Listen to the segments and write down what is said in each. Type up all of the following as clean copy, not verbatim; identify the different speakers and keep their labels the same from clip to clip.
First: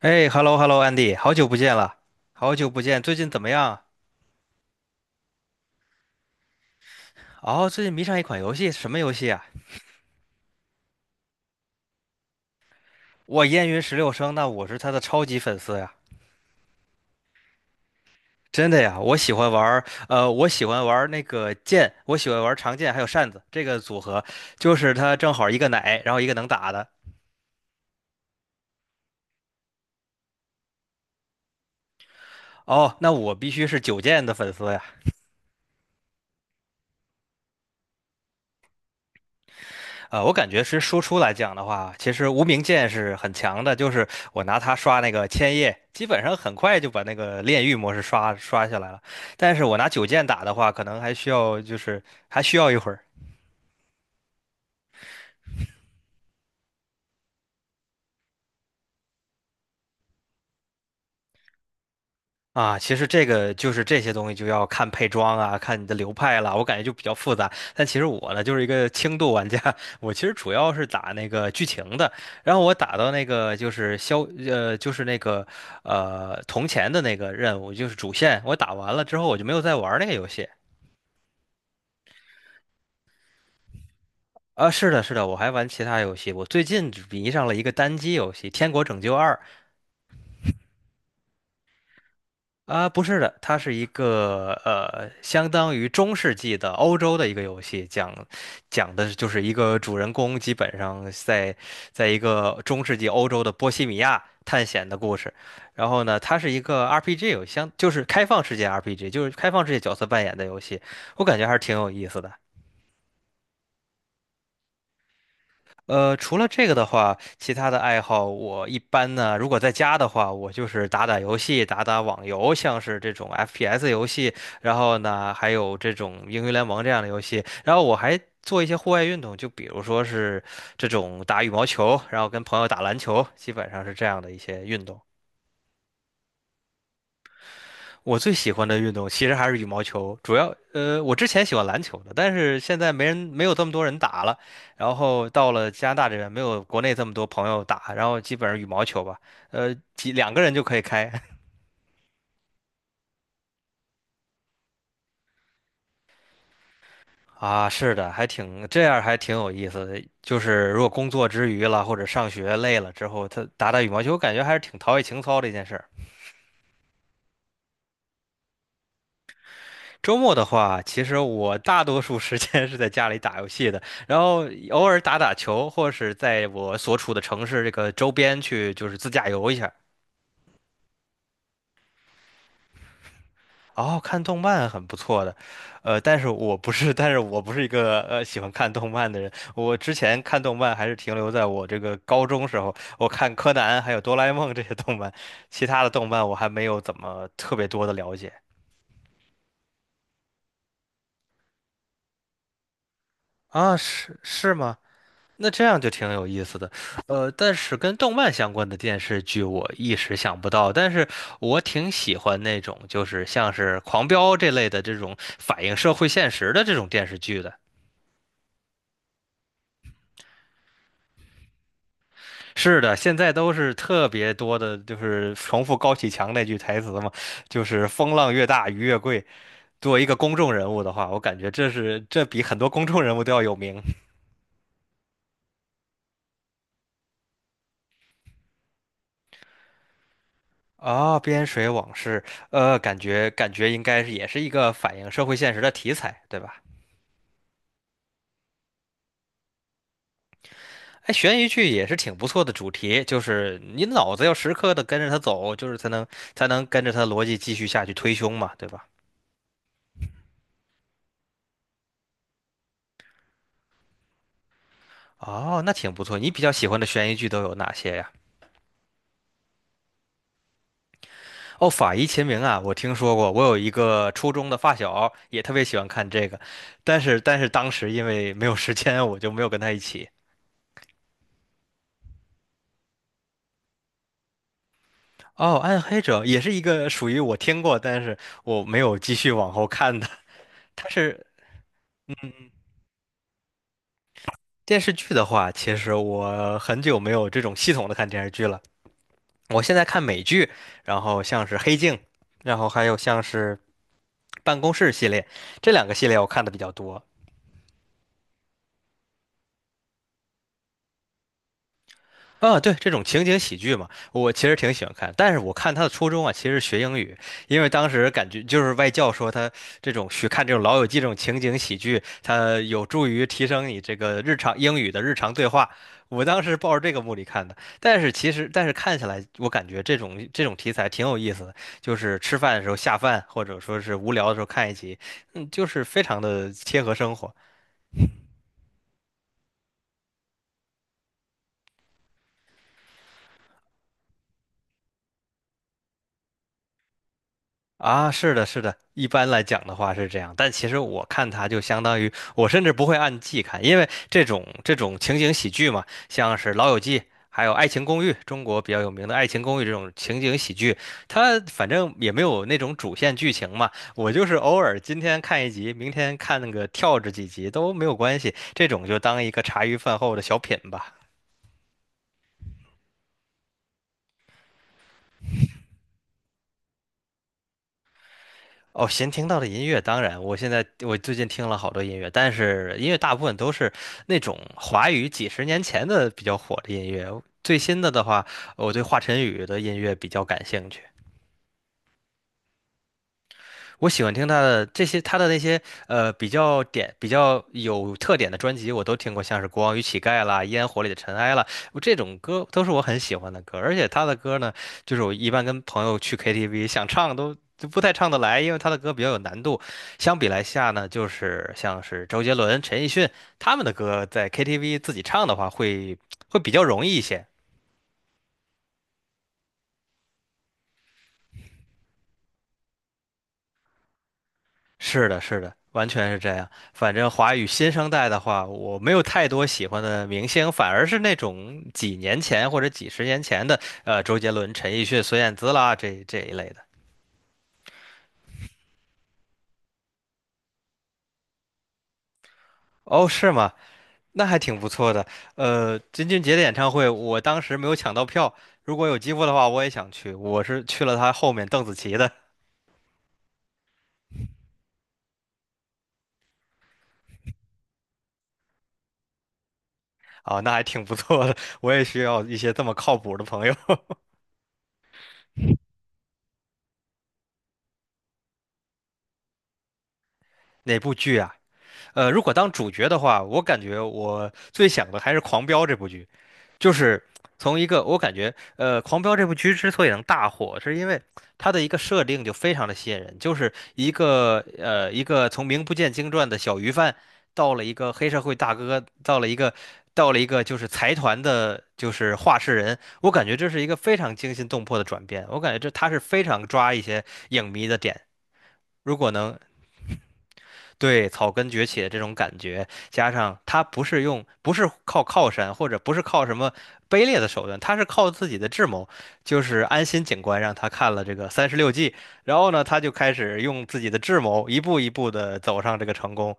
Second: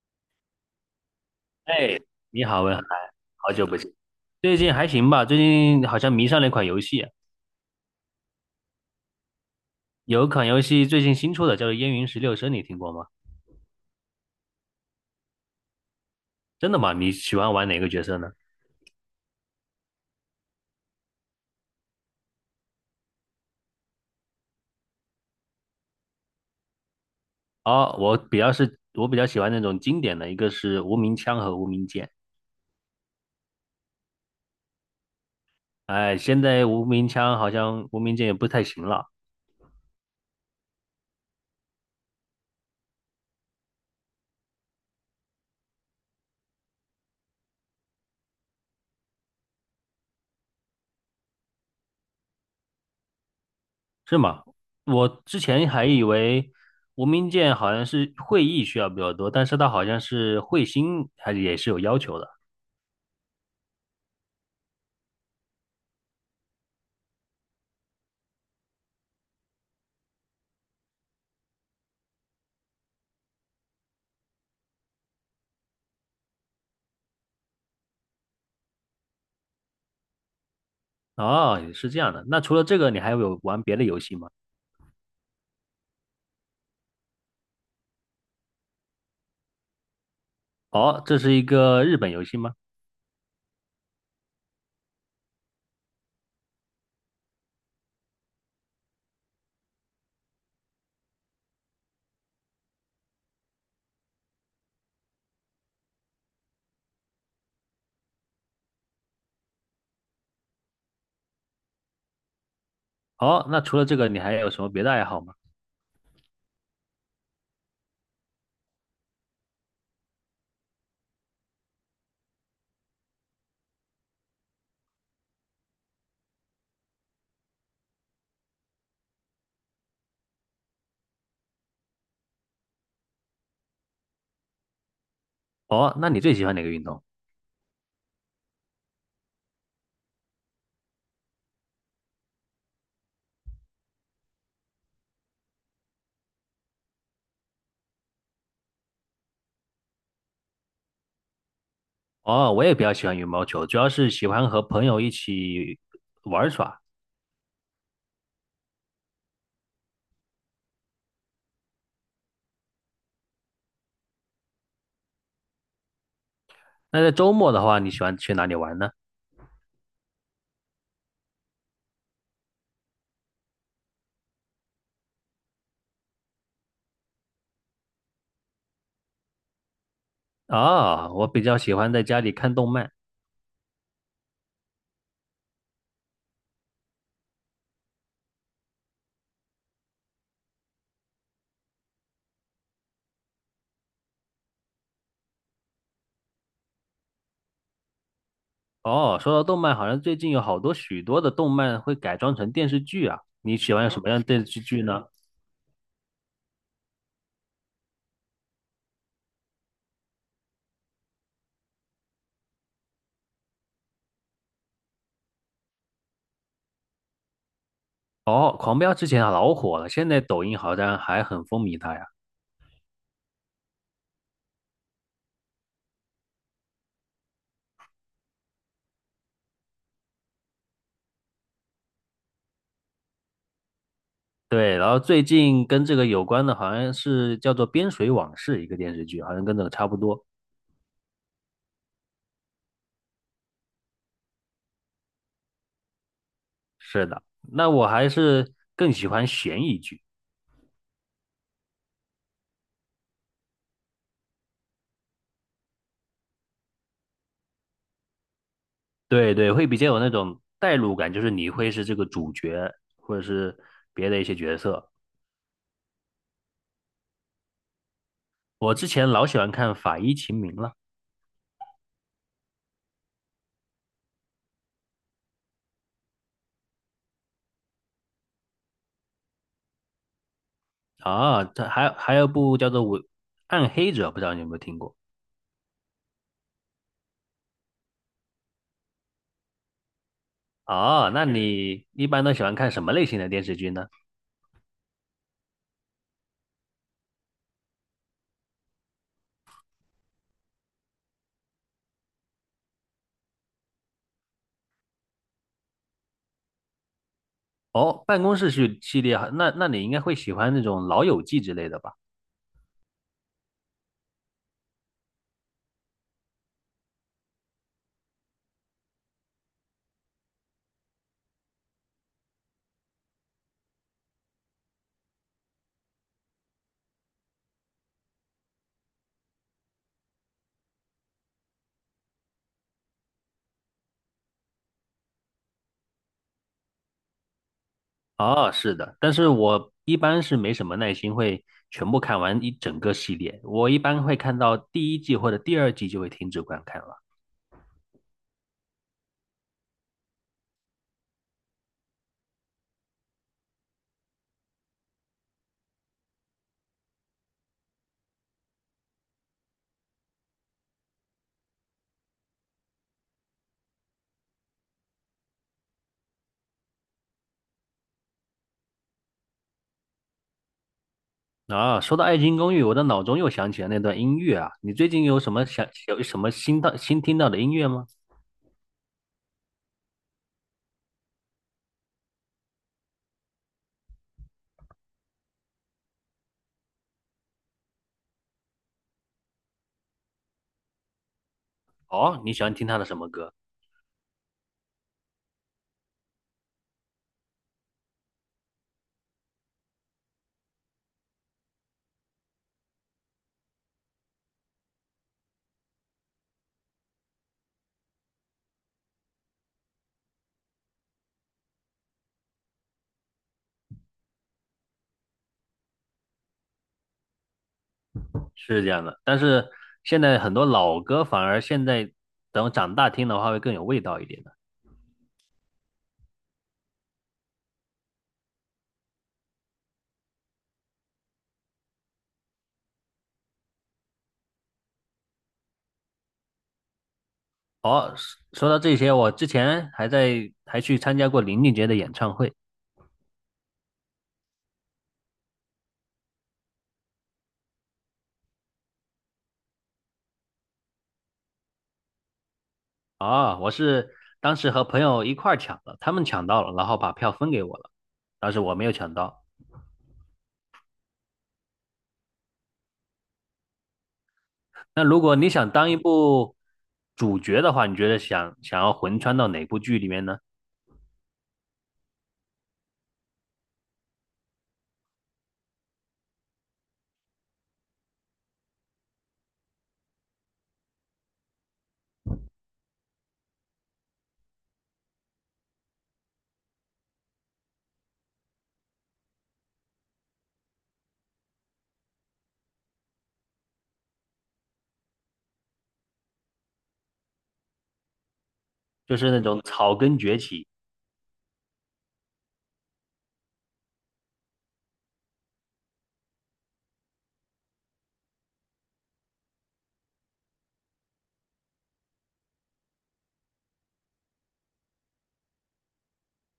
Speaker 1: 哎，hello hello Andy，好久不见了，
Speaker 2: 哎，你
Speaker 1: 好
Speaker 2: 好，
Speaker 1: 久
Speaker 2: 文
Speaker 1: 不
Speaker 2: 涵，
Speaker 1: 见，最近怎么
Speaker 2: 好久不
Speaker 1: 样？
Speaker 2: 见。最近还行吧？最近好像迷上了一款游戏，
Speaker 1: 哦，最近迷上一款游戏，什么游戏啊？
Speaker 2: 有一款游戏最近新出的，叫做《燕云十六声》，你听过吗？
Speaker 1: 我烟云十六声，那我是他的超级粉丝呀。
Speaker 2: 真的吗？你喜欢玩哪个角色呢？
Speaker 1: 真的呀，我喜欢玩儿，我喜欢玩儿那个剑，我喜欢玩儿长剑还有扇子这个组合，就是他正好一个奶，然后一个能打的。
Speaker 2: 哦，我比较喜欢那种经典的，一个是无名枪和无名剑。
Speaker 1: 哦，那我必须是九剑的粉丝呀。
Speaker 2: 哎，现在无名枪好像无名剑也不太行了，
Speaker 1: 我感觉是输出来讲的话，其实无名剑是很强的，就是我拿它刷那个千叶，基本上很快就把那个炼狱模式刷刷下来了。但是我拿九剑打的话，可能还需要一会儿。
Speaker 2: 是吗？我之前还以为无名剑好像是会议需要比较多，但是它好像是会心还是也是有要求的。
Speaker 1: 啊，其实这个就是这些东西就要看配装啊，看你的流派了，我感觉就比较复杂。但其实我呢，就是一个轻度玩家，我其实主要是打那个剧情的，然后我打到那个呃就是那个铜钱的那个任务，就是主线，我打完了之后我就没有再玩那个游戏。
Speaker 2: 哦，也是这样的。那除了这个，你还有玩别的游戏吗？
Speaker 1: 啊，是的，是的，我还玩其他游戏，我最近迷上了一个单机游戏《天国拯救二》。
Speaker 2: 哦，这是一个日本游戏吗？
Speaker 1: 啊，不是的，它是一个相当于中世纪的欧洲的一个游戏，讲的就是一个主人公基本上在一个中世纪欧洲的波西米亚探险的故事。然后呢，它是一个 RPG 游戏，就是开放世界 RPG，就是开放世界角色扮演的游戏，我感觉还是挺有意思的。
Speaker 2: 哦，那除了这个，你还有什么别的爱好吗？
Speaker 1: 除了这个的话，其他的爱好我一般呢，如果在家的话，我就是打打游戏，打打网游，像是这种 FPS 游戏，然后呢，还有这种英雄联盟这样的游戏，然后我还做一些户外运动，就比如说是这种打羽毛球，然后跟朋友打篮球，基本上是这样的一些运动。
Speaker 2: 哦，那你最喜欢哪个运动？
Speaker 1: 我最喜欢的运动其实还是羽毛球，主要我之前喜欢篮球的，但是现在没有这么多人打了，然后到了加拿大这边没有国内这么多朋友打，然后基本上羽毛球吧，几两个人就可以开
Speaker 2: 哦，我也比较喜欢羽毛球，主要是喜欢和朋友一起玩耍。
Speaker 1: 啊，是的，还挺还挺有意思的，就是如果工作之余了或者上学累了之后，他打打羽毛球，我感觉还是挺陶冶情操的一件事儿。
Speaker 2: 那在周末的话，你喜欢去哪里玩呢？
Speaker 1: 周末的话，其实我大多数时间是在家里打游戏的，然后偶尔打打球，或是在我所处的城市这个周边去就是自驾游一下。
Speaker 2: 哦，我比较喜欢在家里看动漫。
Speaker 1: 哦，看动漫很不错的，呃，但是我不是，但是我不是一个喜欢看动漫的人。我之前看动漫还是停留在我这个高中时候，我看柯南还有哆啦 A 梦这些动漫，其他的动漫我还没有怎么特别多的了解。
Speaker 2: 哦，说到动漫，好像最近有好多许多的动漫会改装成电视剧啊。你喜
Speaker 1: 啊，
Speaker 2: 欢什么
Speaker 1: 是
Speaker 2: 样的电
Speaker 1: 是
Speaker 2: 视
Speaker 1: 吗？
Speaker 2: 剧呢？
Speaker 1: 那这样就挺有意思的，但是跟动漫相关的电视剧我一时想不到，但是我挺喜欢那种就是像是《狂飙》这类的这种反映社会现实的这种电视剧的。
Speaker 2: 哦，《狂飙》之前啊老火了，现在抖音好像还很风靡它呀。
Speaker 1: 是的，现在都是特别多的，就是重复高启强那句台词嘛，就是"风浪越大，鱼越贵"。作为一个公众人物的话，我感觉这是这比很多公众人物都要有名。
Speaker 2: 对，然后最近跟这个有关的，好像是叫做《边水往事》一个电视剧，好像跟这个差不多。
Speaker 1: 啊，《边水往事》，感觉应该是也是一个反映社会现实的题材，对吧？
Speaker 2: 是的，那我还是更喜欢悬疑剧。
Speaker 1: 哎，悬疑剧也是挺不错的主题，就是你脑子要时刻的跟着它走，才能跟着它逻辑继续下去推凶嘛，对吧？
Speaker 2: 对对，会比较有那种代入感，就是你会是这个主角，或者是别的一些角色。
Speaker 1: 哦，那挺不错。你比较喜欢的悬疑剧都有哪些呀？
Speaker 2: 我之前老喜欢看《法医秦明》了
Speaker 1: 哦，《法医秦明》啊，我听说过。我有一个初中的发小也特别喜欢看这个，但是当时因为没有时间，我就没有跟他一起。
Speaker 2: 啊，它还有部叫做《我暗黑者》，不知道你有没有听过？
Speaker 1: 哦，《暗黑者》也是一个属于我听过，但是我没有继续往后看的。但
Speaker 2: 哦，那
Speaker 1: 是
Speaker 2: 你一般都喜欢看什么类型的电视剧呢？
Speaker 1: 电视剧的话，其实我很久没有这种系统的看电视剧了。我现在看美剧，然后像是《黑镜》，然后还有像是《办公室》系列，这两个系列我看的比较多。
Speaker 2: 哦，办公室剧系列，那你应该会喜欢那种《老友记》之类的吧？
Speaker 1: 啊，对，这种情景喜剧嘛，我其实挺喜欢看。但是我看他的初衷啊，其实是学英语，因为当时感觉就是外教说他这种看这种《老友记》这种情景喜剧，它有助于提升你这个日常英语的日常对话。我当时抱着这个目的看的，但是看起来，我感觉这种题材挺有意思的，就是吃饭的时候下饭，或者说是无聊的时候看一集，嗯，就是非常的贴合生活。
Speaker 2: 哦，是的，但是我一般是没什么耐心，会全部看完一整个系列。我一般会看到第一季或者第二季就会停止观看了。
Speaker 1: 啊，是的，是的，一般来讲的话是这样，但其实我看它就相当于我甚至不会按季看，因为这种情景喜剧嘛，像是《老友记》还有《爱情公寓》，中国比较有名的《爱情公寓》这种情景喜剧，它反正也没有那种主线剧情嘛，我就是偶尔今天看一集，明天看那个跳着几集都没有关系，这种就当一个茶余饭后的小品吧。
Speaker 2: 啊，说到《爱情公寓》，我的脑中又想起了那段音乐啊。你最近有什么新听到的音乐吗？
Speaker 1: 哦，闲听到的音乐，当然，我现在我最近听了好多音乐，但是音乐大部分都是那种华语几十年前的比较火的音乐。最新的的话，我对华晨宇的音乐比较感兴趣。
Speaker 2: 哦，你喜欢听他的什么歌？
Speaker 1: 我喜欢听他的这些，他的那些比较有特点的专辑，我都听过，像是《国王与乞丐》啦，《烟火里的尘埃》啦，我这种歌都是我很喜欢的歌。而且他的歌呢，就是我一般跟朋友去 KTV 想唱都就不太唱得来，因为他的歌比较有难度。相比来下呢，就是像是周杰伦、陈奕迅他们的歌，在 KTV 自己唱的话会比较容易一些。
Speaker 2: 是这样的，但是现在很多老歌反而现在等长大听的话会更有味道一点的。
Speaker 1: 是的，是的，完全是这样。反正华语新生代的话，我没有太多喜欢的明星，反而是那种几年前或者几十年前的，周杰伦、陈奕迅、孙燕姿啦，这一类的。
Speaker 2: 哦，说到这些，我之前还在还去参加过林俊杰的演唱会。
Speaker 1: 哦，是吗？那还挺不错的。呃，金俊杰的演唱会，我当时没有抢到票，如果有机会的话，我也想去。我是去了他后面邓紫棋的。
Speaker 2: 啊，我是当时和朋友一块儿抢的，他们抢到了，然后把票分给我了，当时我没有抢到。
Speaker 1: 啊，那还挺不错的。我也需要一些这么靠谱的朋友。
Speaker 2: 那如果你想当一部主角的话，你觉得想要魂穿到哪部剧里面呢？
Speaker 1: 哪部剧啊？如果当主角的话，我感觉我最想的还是《狂飙》这部剧。就是从一个我感觉，《狂飙》这部剧之所以能大火，是因为它的一个设定就非常的吸引人，就是一个一个从名不见经传的小鱼贩，到了一个黑社会大哥，到了一个就是财团的，就是话事人。我感觉这是一个非常惊心动魄的转变，我感觉这他是非常抓一些影迷的点。如
Speaker 2: 就
Speaker 1: 果
Speaker 2: 是那
Speaker 1: 能
Speaker 2: 种草根崛起
Speaker 1: 对，草根崛起的这种感觉，加上他不是用，不是靠山，或者不是靠什么卑劣的手段，他是靠自己的智谋。就是安心警官让他看了这个三十六计，然后呢，他就开始用自己的智谋一步一步的走上这个成功。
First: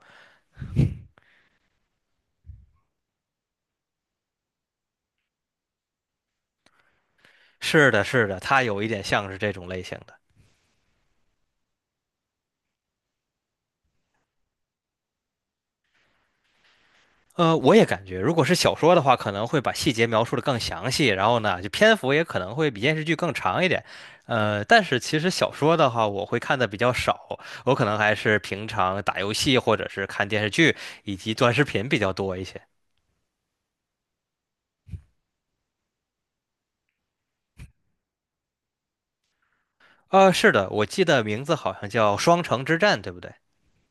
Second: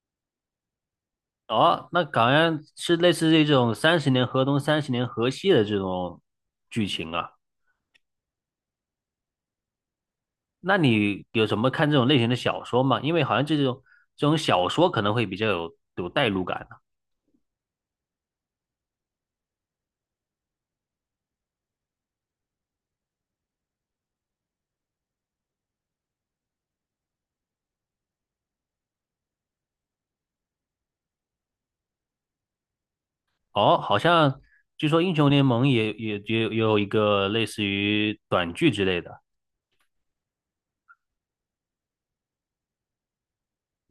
Speaker 2: 哦，那好像是类似于这种三十年河东三十年河西的这种剧情啊。
Speaker 1: 是的，是的，他有一点像是这种类型的。
Speaker 2: 那你有什么看这种类型的小说吗？因为好像这种小说可能会比较有代入感。
Speaker 1: 我也感觉，如果是小说的话，可能会把细节描述的更详细，然后呢，就篇幅也可能会比电视剧更长一点。但是其实小说的话，我会看的比较少，我可能还是平常打游戏或者是看电视剧以及短视频比较多一些。
Speaker 2: 哦，好像据说英雄联盟也有一个类似于短剧之类的。
Speaker 1: 是的，我记得名字好像叫《双城之战》，对不对？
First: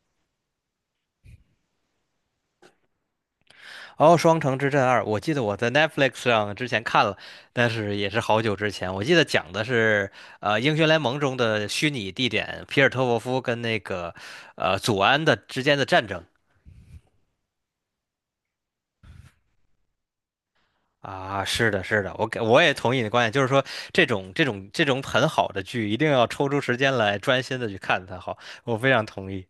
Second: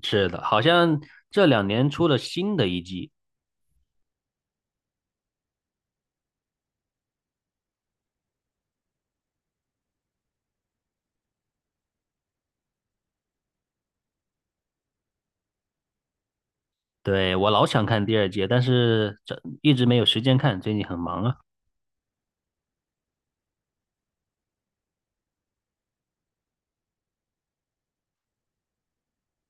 Speaker 2: 是的，好像这两年出了新的一季，
Speaker 1: 哦，《双城之战二》，我记得我在 Netflix 上之前看了，但是也是好久之前。我记得讲的是，英雄联盟中的虚拟地点皮尔特沃夫跟那个，祖安的之间的战争
Speaker 2: 对，我老想看第二季，但是这一直没有时间看，最近很忙啊。
Speaker 1: 啊。是的，是的，我也同意你的观点，就是说这种很好的剧，一定要抽出时间来专心的去看它好，我非常同意。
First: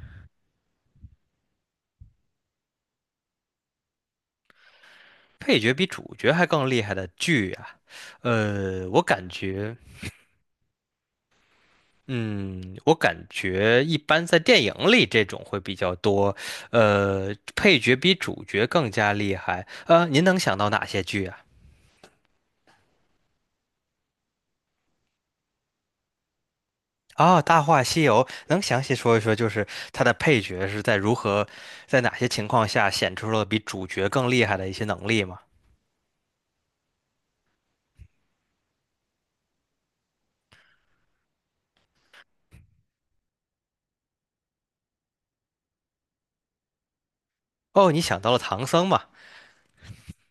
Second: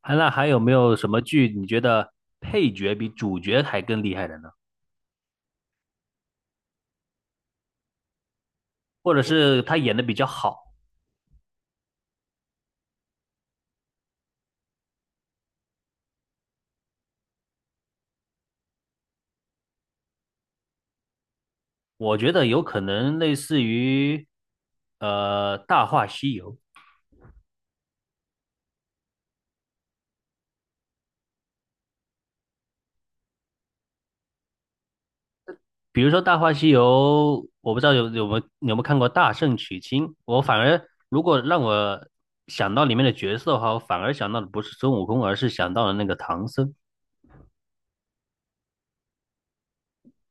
Speaker 2: 那还有没有什么剧你觉得配角比主角还更厉害的呢？
Speaker 1: 配角比主角还更厉害的剧啊，我
Speaker 2: 或者
Speaker 1: 感
Speaker 2: 是
Speaker 1: 觉。
Speaker 2: 他演的比较好？
Speaker 1: 嗯，我感觉一般在电影里这种会比较多，配角比主角更加厉害。您能想到哪些剧啊？
Speaker 2: 我觉得有可能类似于《大话西游》。
Speaker 1: 哦，《大话西游》能详细说一说，就是它的配角是在如何，在哪些情况下显出了比主角更厉害的一些能力吗？
Speaker 2: 比如说《大话西游》，我不知道有没有看过《大圣娶亲》，我反而如果让我想到里面的角色的话，我反而想到的不是孙悟空，而是想到了那个唐僧。
Speaker 1: 哦，你想到了唐僧嘛？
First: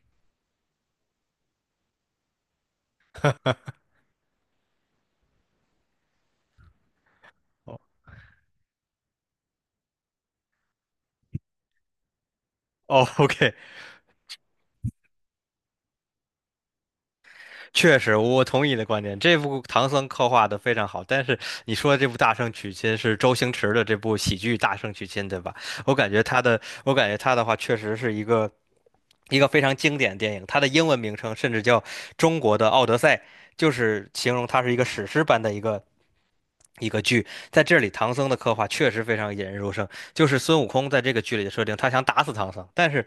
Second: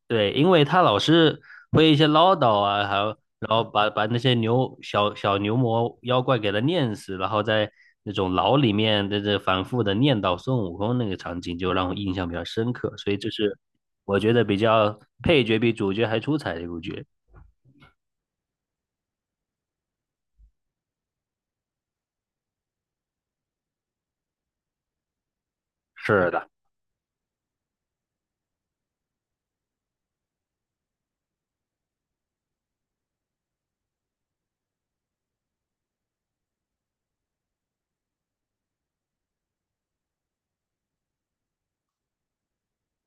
Speaker 2: 对，因为他老是会一些唠叨啊，还有然后把那些牛小小牛魔妖怪给他念死，然后在那种牢里面在这反复的念叨孙悟空那个场景，就让我印象比较深刻。
Speaker 1: 哦
Speaker 2: 所以这
Speaker 1: ，OK，
Speaker 2: 是我觉得比较配角比主角还出彩的一部剧。
Speaker 1: 确实，我同意你的观点。这部唐僧刻画的非常好，但是你说这部《大圣娶亲》是周星驰的这部喜剧《大圣娶亲》，对吧？我感觉
Speaker 2: 是
Speaker 1: 他
Speaker 2: 的。
Speaker 1: 的，我感觉他的话确实是一个一个非常经典的电影，它的英文名称甚至叫《中国的奥德赛》，就是形容它是一个史诗般的一个。一个剧，在这里唐僧的刻画确实非常引人入胜。就是孙悟空在这个剧里的设定，他想打死唐僧，但是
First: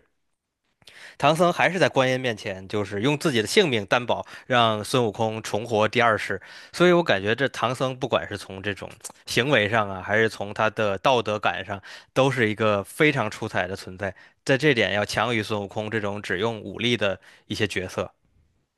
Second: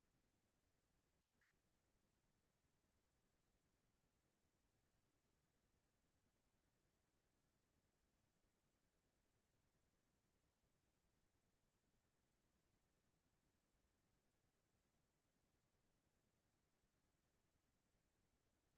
Speaker 1: 唐僧还是在观音面前，就是用自己的性命担保，让孙悟空重活第二世。所以我感觉这唐僧不管是从这种行为上啊，还是从他的道德感上，都是一个非常出彩的存在，在这点要强于孙悟空这种只用武力的一些角色。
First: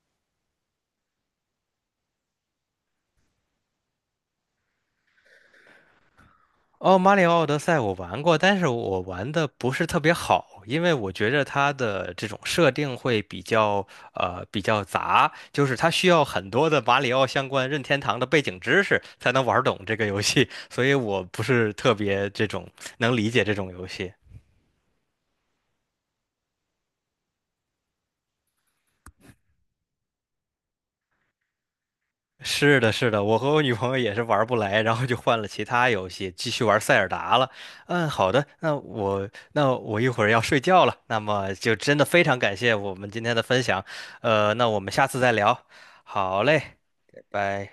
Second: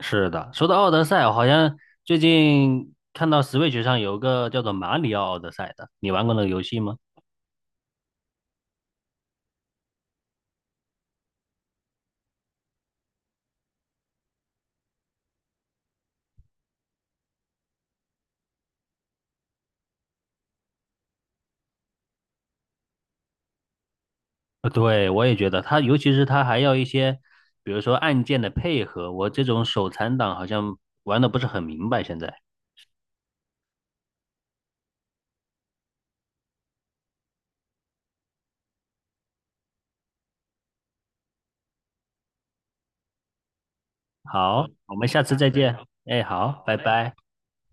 Speaker 2: 是的，说到奥德赛，好像最近看到 Switch 上有个叫做《马里奥奥德赛》的，你玩过那个游戏
Speaker 1: 哦，
Speaker 2: 吗？
Speaker 1: 《马里奥奥德赛》我玩过，但是我玩的不是特别好，因为我觉得它的这种设定会比较比较杂，就是它需要很多的马里奥相关任天堂的背景知识才能玩懂这个游戏，所以我不是特别这种能理解这种游戏。
Speaker 2: 呃，对，我也觉得它，尤其是它还要一些，比如说按键的配合，我这种手残党好像玩的不是很明白。现在，
Speaker 1: 是的，是的，我和我女朋友也是玩不来，然后就换了其他游戏，继续玩塞尔达了。嗯，好的，那我一会儿要睡觉了，那么就真的非常感谢我们今天的分享，那
Speaker 2: 好，
Speaker 1: 我们
Speaker 2: 我
Speaker 1: 下
Speaker 2: 们
Speaker 1: 次
Speaker 2: 下
Speaker 1: 再
Speaker 2: 次再
Speaker 1: 聊。
Speaker 2: 见。哎，
Speaker 1: 好嘞，
Speaker 2: 好，拜拜。
Speaker 1: 拜拜。